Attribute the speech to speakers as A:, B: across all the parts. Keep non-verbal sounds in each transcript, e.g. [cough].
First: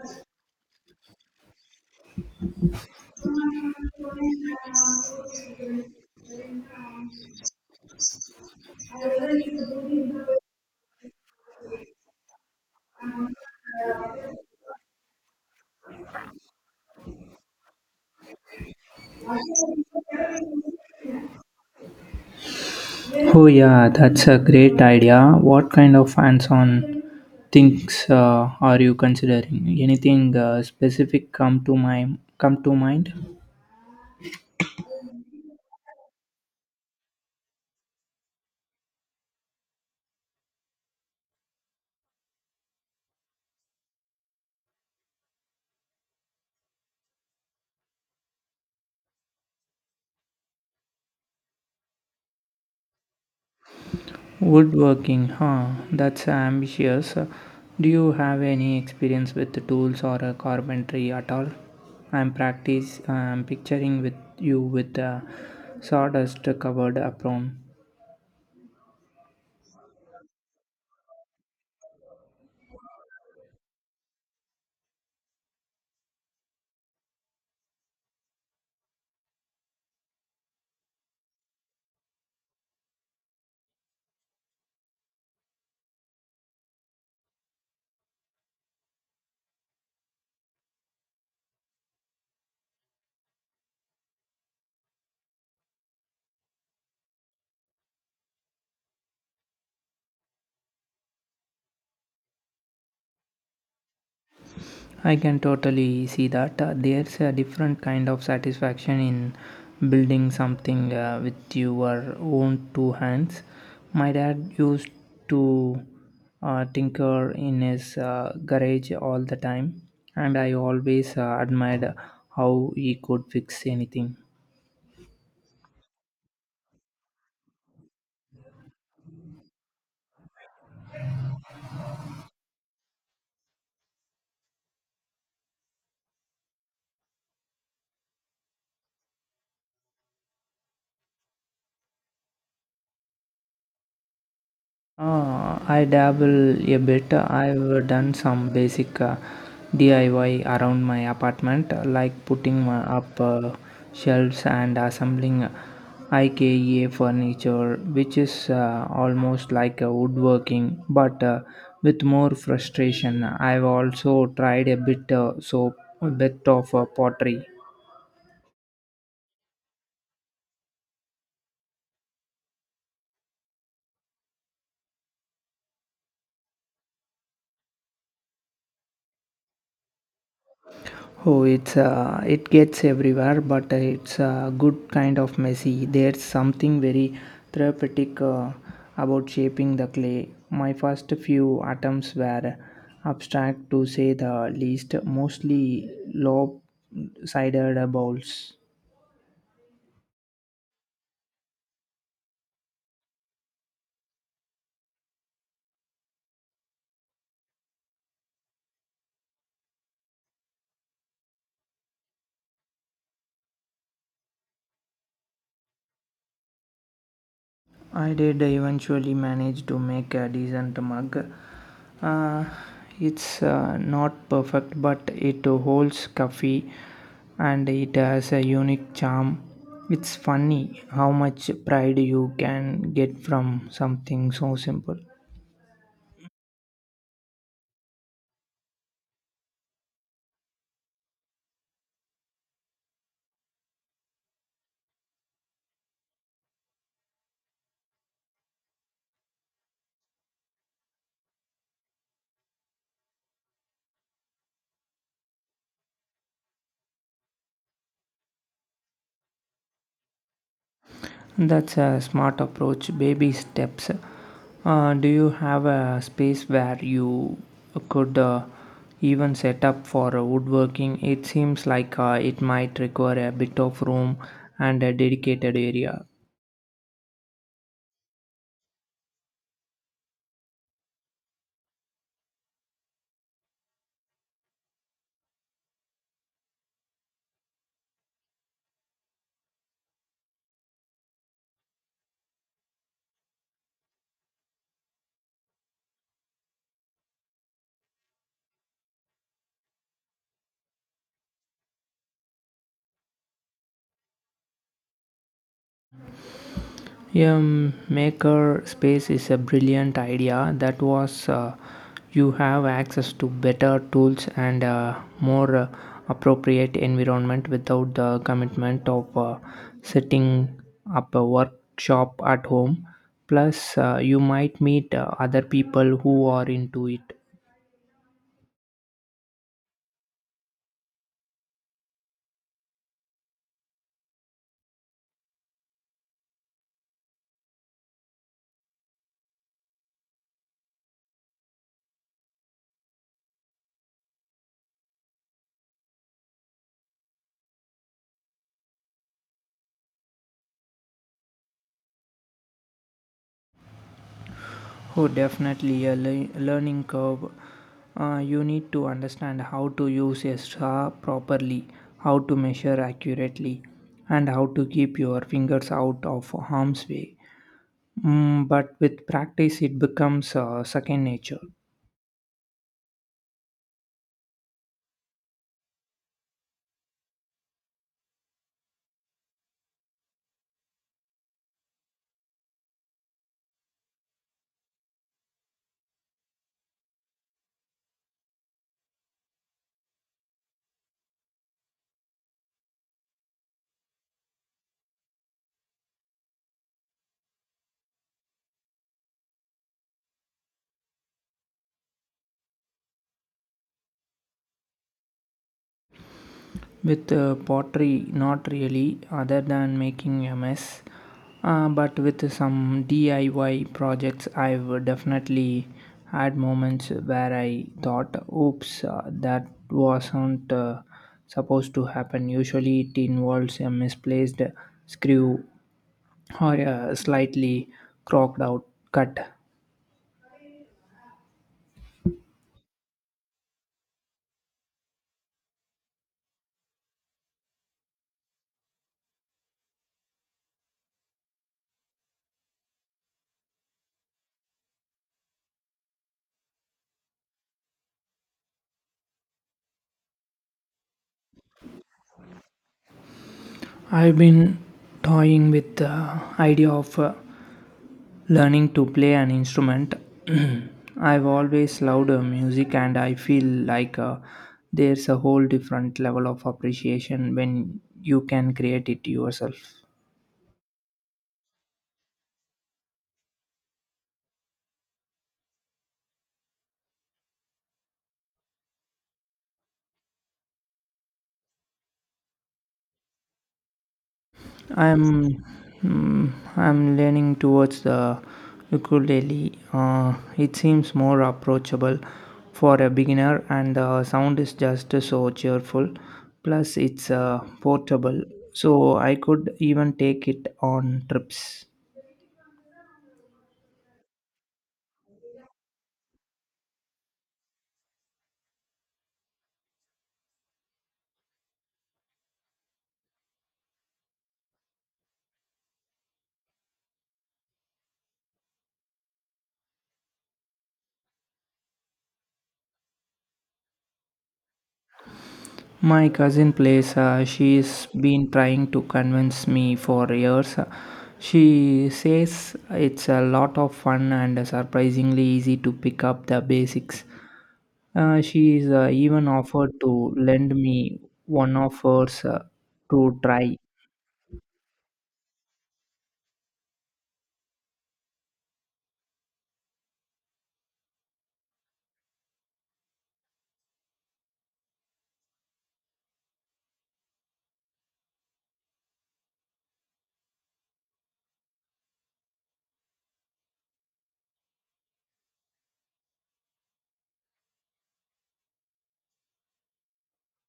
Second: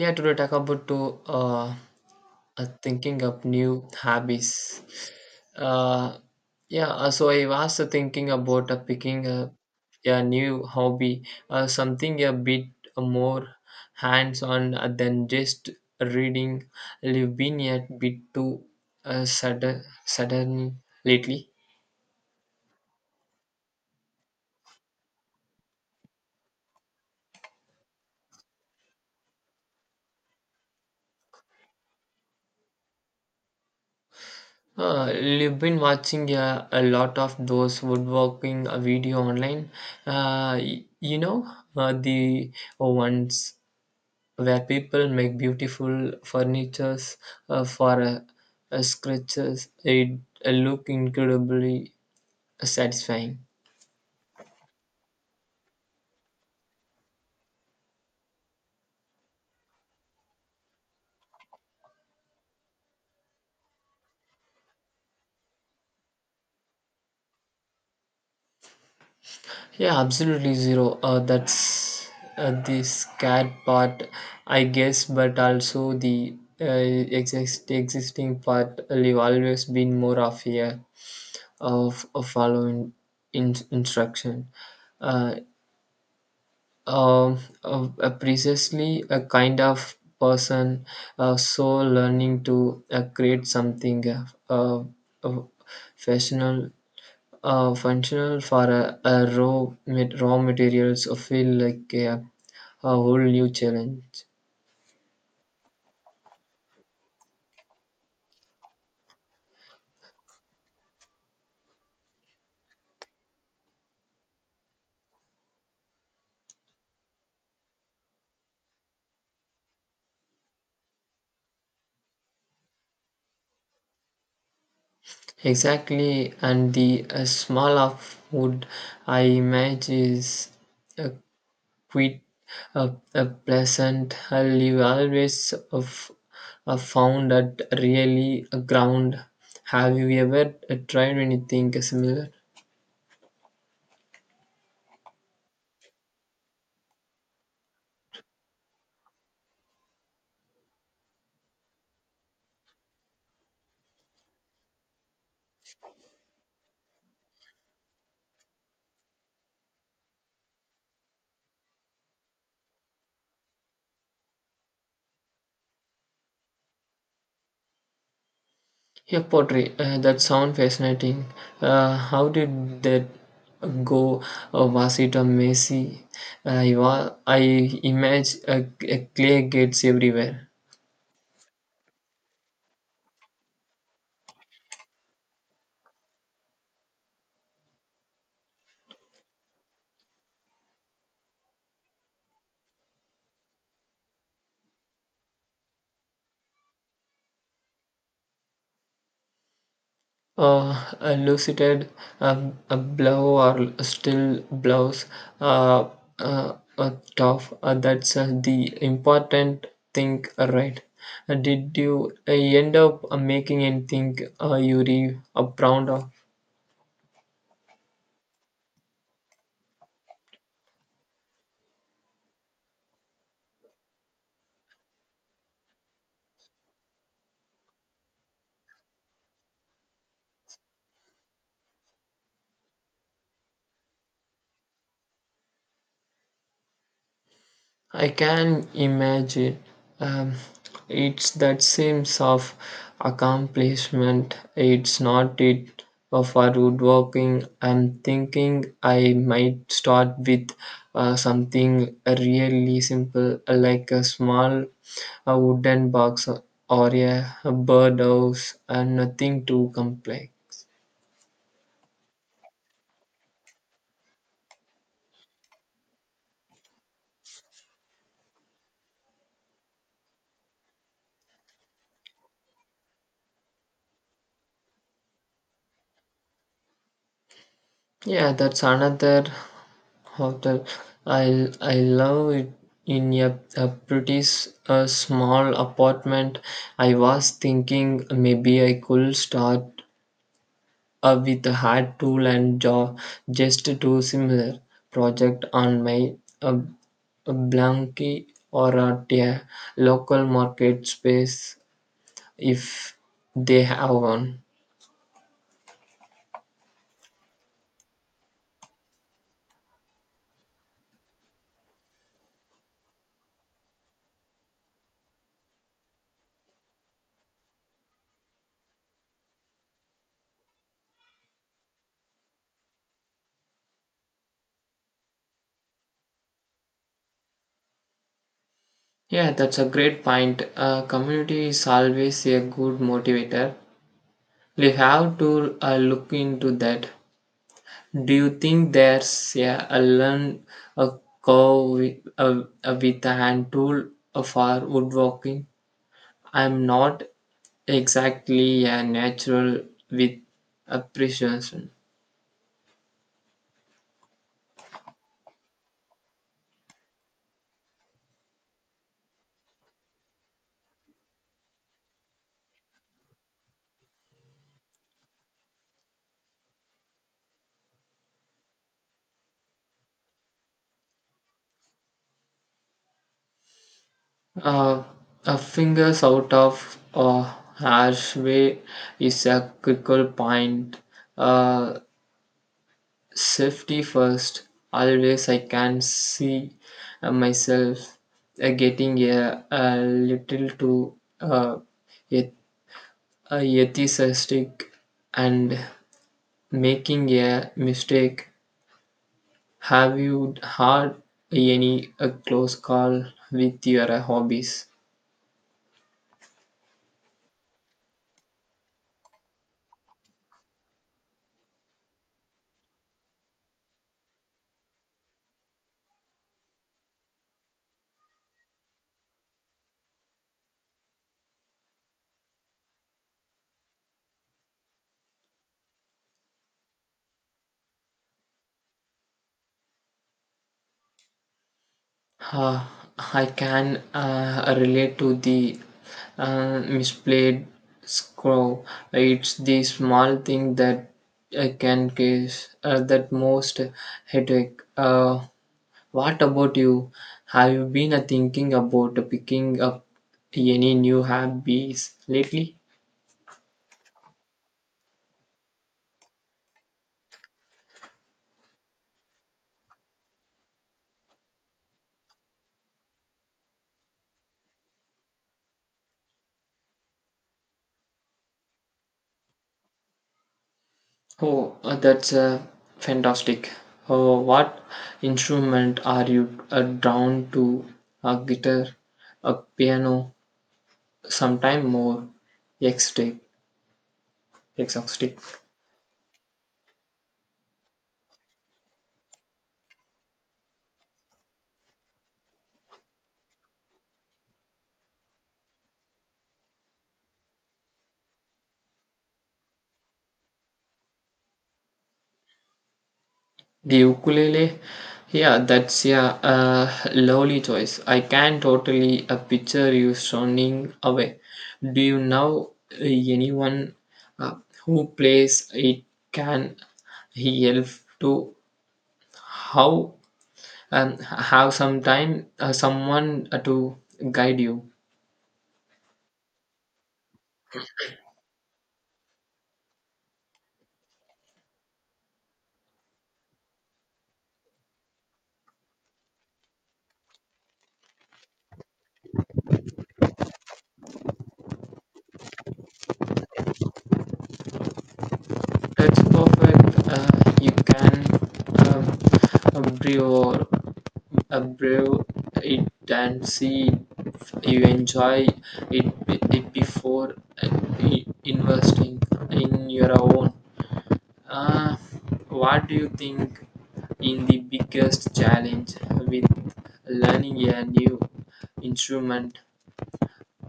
A: Yeah, today talk about to thinking of new hobbies. Uh, yeah, so I was thinking about picking a new hobby, something a bit more hands-on than just reading. I've been a bit too uh, sudden lately.
B: Oh yeah, that's a great idea. What kind of hands-on things are you considering? Anything specific come to mind?
A: You've been watching a lot of those woodworking video online. Uh, y- you know, the ones where people make beautiful furnitures for scratches. It look incredibly satisfying.
B: Woodworking, huh? That's ambitious. Do you have any experience with the tools or carpentry at all? I'm practice. I'm picturing with you with a sawdust covered apron.
A: Yeah, absolutely zero. That's the scared part, I guess, but also the existing part will always been more of here of following instruction. Uh, precisely a kind of person, so learning to create something uh, fashional, functional for a raw, raw materials feel like a whole new challenge.
B: I can totally see that. There's a different kind of satisfaction in building something with your own two hands. My dad used to tinker in his garage all the time, and I always admired how he could fix anything.
A: Exactly, and the smell of wood, I imagine, is uh, quite a pleasant. I've always of, found that really a ground. Have you ever tried anything similar?
B: I dabble a bit. I've done some basic DIY around my apartment, like putting up shelves and assembling IKEA furniture, which is almost like a woodworking, but with more frustration. I've also tried a bit of pottery.
A: Yeah, pottery. That sounds fascinating. How did that go? Was it a messy? I imagine clay gets everywhere.
B: Oh, it gets everywhere, but it's a good kind of messy. There's something very therapeutic about shaping the clay. My first few atoms were abstract to say the least, mostly lopsided balls.
A: Uh, a a blow or still blows uh, tough. That's the important thing, right? Did you end up making anything you re proud of?
B: I did eventually manage to make a decent mug. Uh, it's not perfect, but it holds coffee and it has a unique charm. It's funny how much pride you can get from something so simple.
A: I can imagine um, it's that sense of accomplishment. It's not it for woodworking. I'm thinking I might start with something really simple, like a small a wooden box or a birdhouse, and nothing too complex.
B: That's a smart approach. Baby steps. Do you have a space where you could even set up for woodworking? It seems like it might require a bit of room and a dedicated area.
A: Yeah, that's another hotel. I I love it in a pretty a small apartment. I was thinking maybe I could start with a hard tool and jaw just do similar project on my uh, a blankie or at a local market space if they have one.
B: Yeah, maker space is a brilliant idea. That was you have access to better tools and more appropriate environment without the commitment of setting up a workshop at home. Plus, you might meet other people who are into it.
A: Yeah, that's a great point. Community is always a good motivator. We have to look into that. Do you think there's yeah, a curve with a hand tool for woodworking? I'm not exactly a natural with appreciation.
B: Oh, definitely a learning curve. You need to understand how to use a saw properly, how to measure accurately, and how to keep your fingers out of harm's way. Mm, but with practice, it becomes second nature.
A: Uh, a fingers out of a harsh way is a critical point. Uh, Safety first, always I can see myself getting a little too uh, eth- ethicistic and making a mistake. Have you had any close call with your hobbies?
B: With pottery, not really, other than making a mess. But with some DIY projects, I've definitely had moments where I thought, oops, that wasn't supposed to happen. Usually, it involves a misplaced screw or a slightly crocked out cut.
A: Uh, I can relate to the misplaced scroll. It's the small thing that can cause that most headache. What about you? Have you been thinking about picking up any new hobbies lately?
B: I've been toying with the idea of learning to play an instrument, [clears throat] I've always loved music, and I feel like there's a whole different level of appreciation when you can create it yourself.
A: Oh, that's fantastic. Oh, what instrument are you drawn to? A guitar, a piano, sometime more exotic exotic
B: I'm mm, I'm leaning towards the ukulele. It seems more approachable for a beginner, and the sound is just so cheerful. Plus, it's portable, so I could even take it on trips.
A: the ukulele, yeah, that's yeah lovely choice. I can totally picture you sounding away. Do you know anyone uh, who plays it, can he help to how have some time someone to guide you?
B: My cousin plays, she's been trying to convince me for years. She says it's a lot of fun and surprisingly easy to pick up the basics. She's even offered to lend me one of hers to try,
A: It's perfect. Uh, you can um, uh, brew, brew it and see if you enjoy it, before uh, investing in your own. Uh, what do you think in the biggest challenge with learning a new instrument?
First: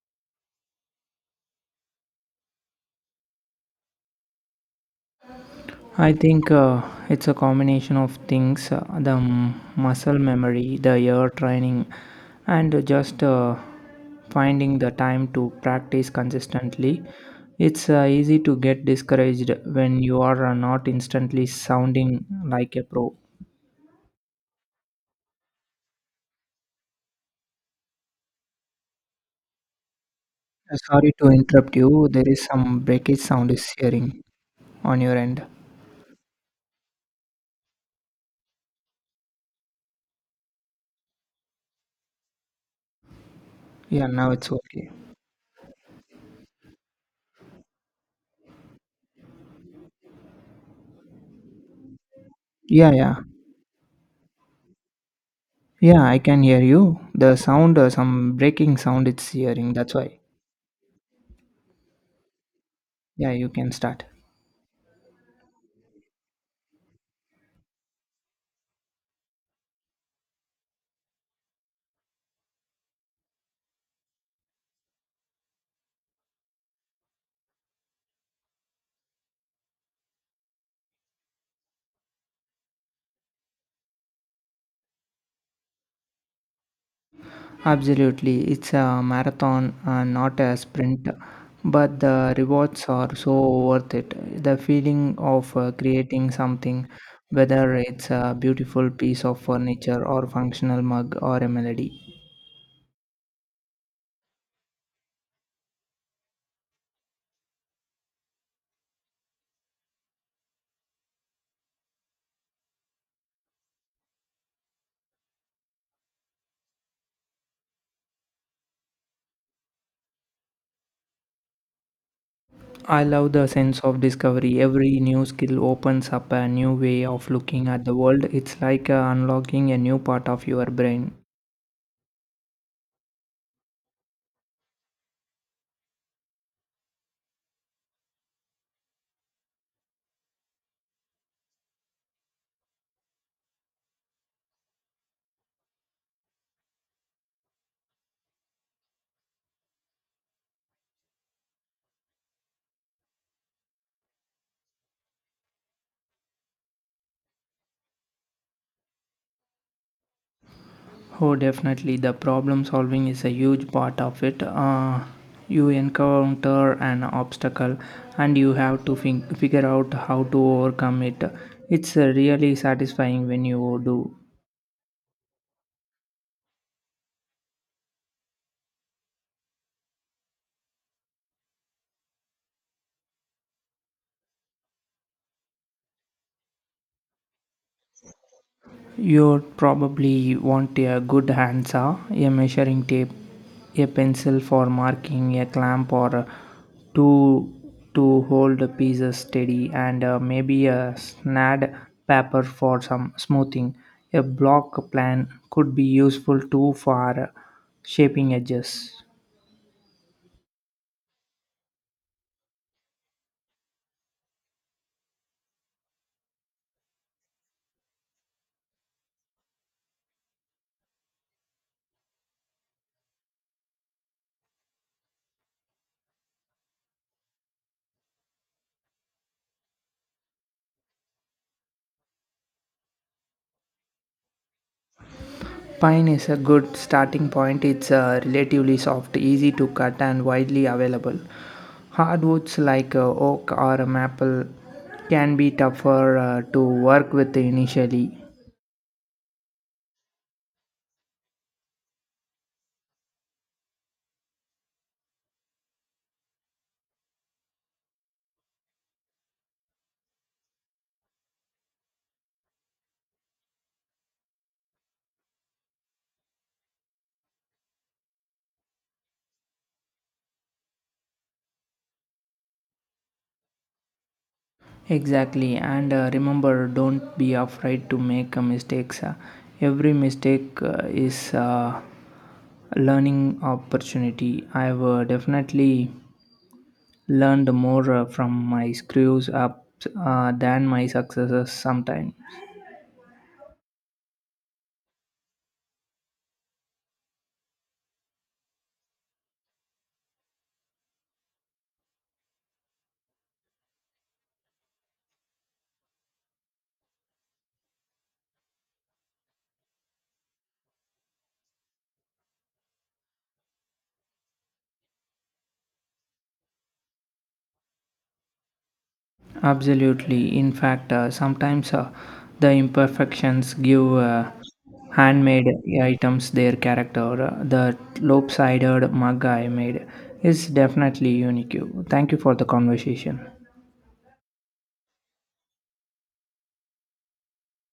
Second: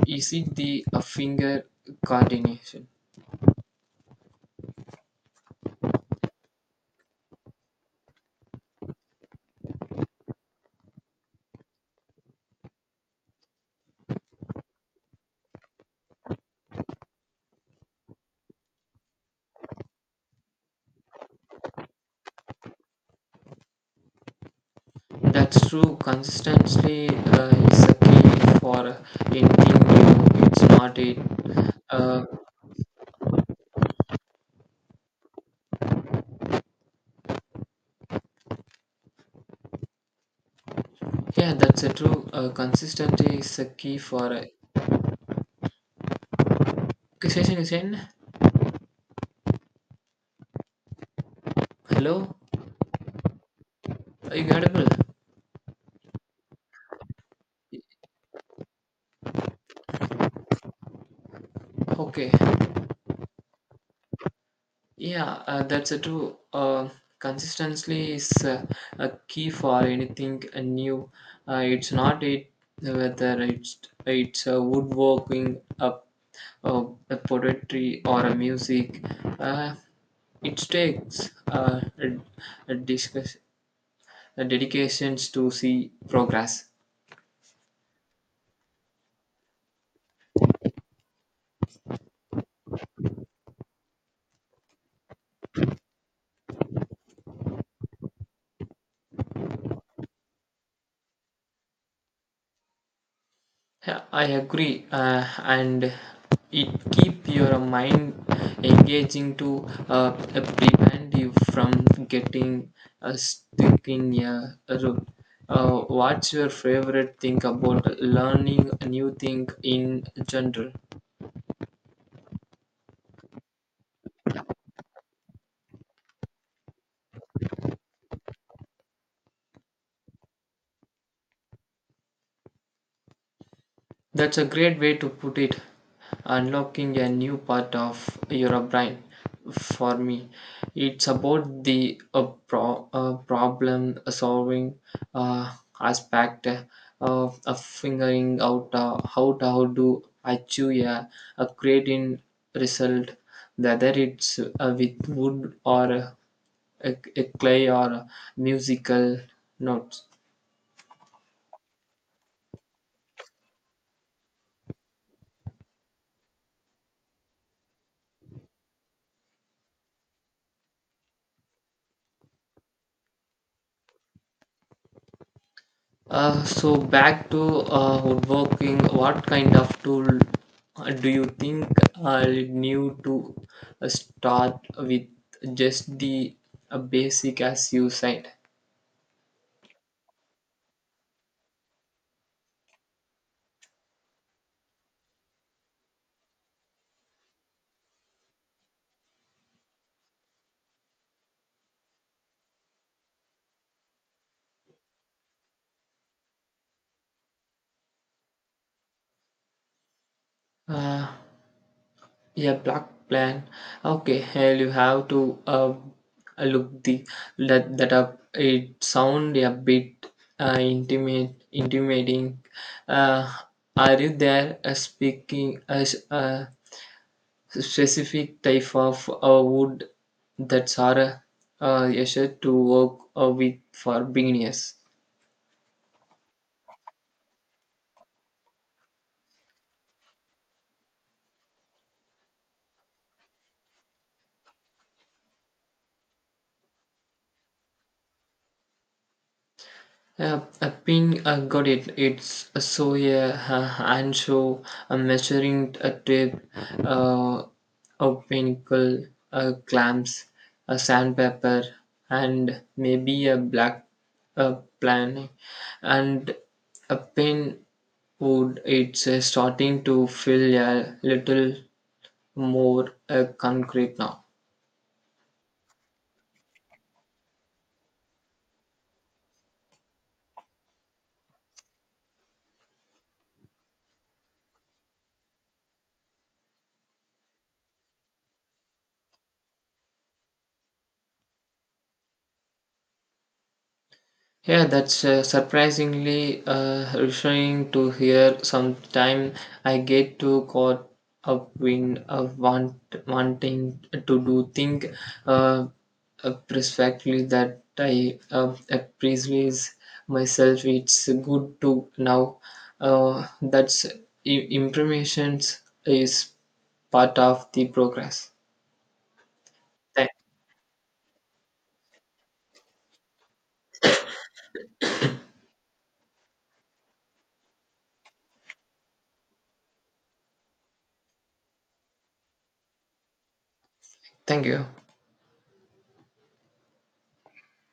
A: Is it the finger coordination?
B: I think it's a combination of things muscle memory, the ear training, and just finding the time to practice consistently. It's easy to get discouraged when you are not instantly sounding like a pro.
A: That's true. Consistency is a key for anything new. It's not
B: Sorry
A: it.
B: to interrupt you,
A: Uh,
B: there is some breakage sound is hearing on your end.
A: yeah, that's a true. Consistency is a key
B: Yeah, now
A: for.
B: it's okay.
A: Session is in. Hello,
B: Yeah, yeah.
A: are you audible?
B: Yeah, I can hear you. The sound, some breaking sound it's hearing, that's why.
A: Okay.
B: Yeah, you can start.
A: Yeah, that's a true. Consistency is a key for anything new. It's not it, whether it's woodworking, oh, a poetry or a music. Uh, it takes a, discuss, a dedications to see progress.
B: Absolutely. It's a marathon, not a sprint. But the rewards are so worth it. The feeling of creating something, whether it's a beautiful piece of furniture or functional mug or a melody.
A: Yeah, I agree, and it keep your mind engaging to prevent you from getting stuck in a route. What's your favorite thing about learning a new thing in general?
B: I love the sense of discovery. Every new skill opens up a new way of looking at the world. It's like unlocking a new part of your brain.
A: That's a great way to put it. Unlocking a new part of your brain. For me, it's about the problem solving uh, aspect of figuring out how to achieve a creating result, whether it's with wood or a clay or musical notes.
B: Oh, definitely. The problem solving is a huge part of it. You encounter an obstacle and you have to figure out how to overcome it. It's really satisfying when you do.
A: So back to woodworking, what kind of tool do you think I'll need to start with just the basic as you said?
B: You'd probably want a good handsaw, a measuring tape, a pencil for marking, a clamp or a tool to hold the pieces steady, and maybe a snad paper for some smoothing. A block plan could be useful too for shaping edges.
A: Uh, yeah, block plan. Okay, hell, you have to look the that up. It sound a bit intimidating. Uh, are you there? Speaking as specific type of wood that's are essential to work with for beginners.
B: Pine is a good starting point. It's relatively soft, easy to cut, and widely available. Hardwoods like oak or a maple can be tougher to work with initially.
A: A pin, got it. It's a so yeah, ancho, a measuring a tape, uh, a pinnacle, a clamps, a sandpaper, and maybe a black uh, plan. And a pin wood. It's starting to feel a little more concrete now.
B: Exactly, and remember don't be afraid to make mistakes. Every mistake is a learning opportunity. I've definitely learned more from my screws up than my successes sometimes.
A: Yeah, that's surprisingly reassuring to hear. Sometime I get too caught up in wanting to do things uh, perfectly that I appreciate myself. It's good to know uh, that's i- information is part of the progress. Thank,
B: Absolutely. In fact, sometimes the imperfections give handmade items their character. The lopsided mug I made is definitely unique. Thank you for the conversation.
A: thank you.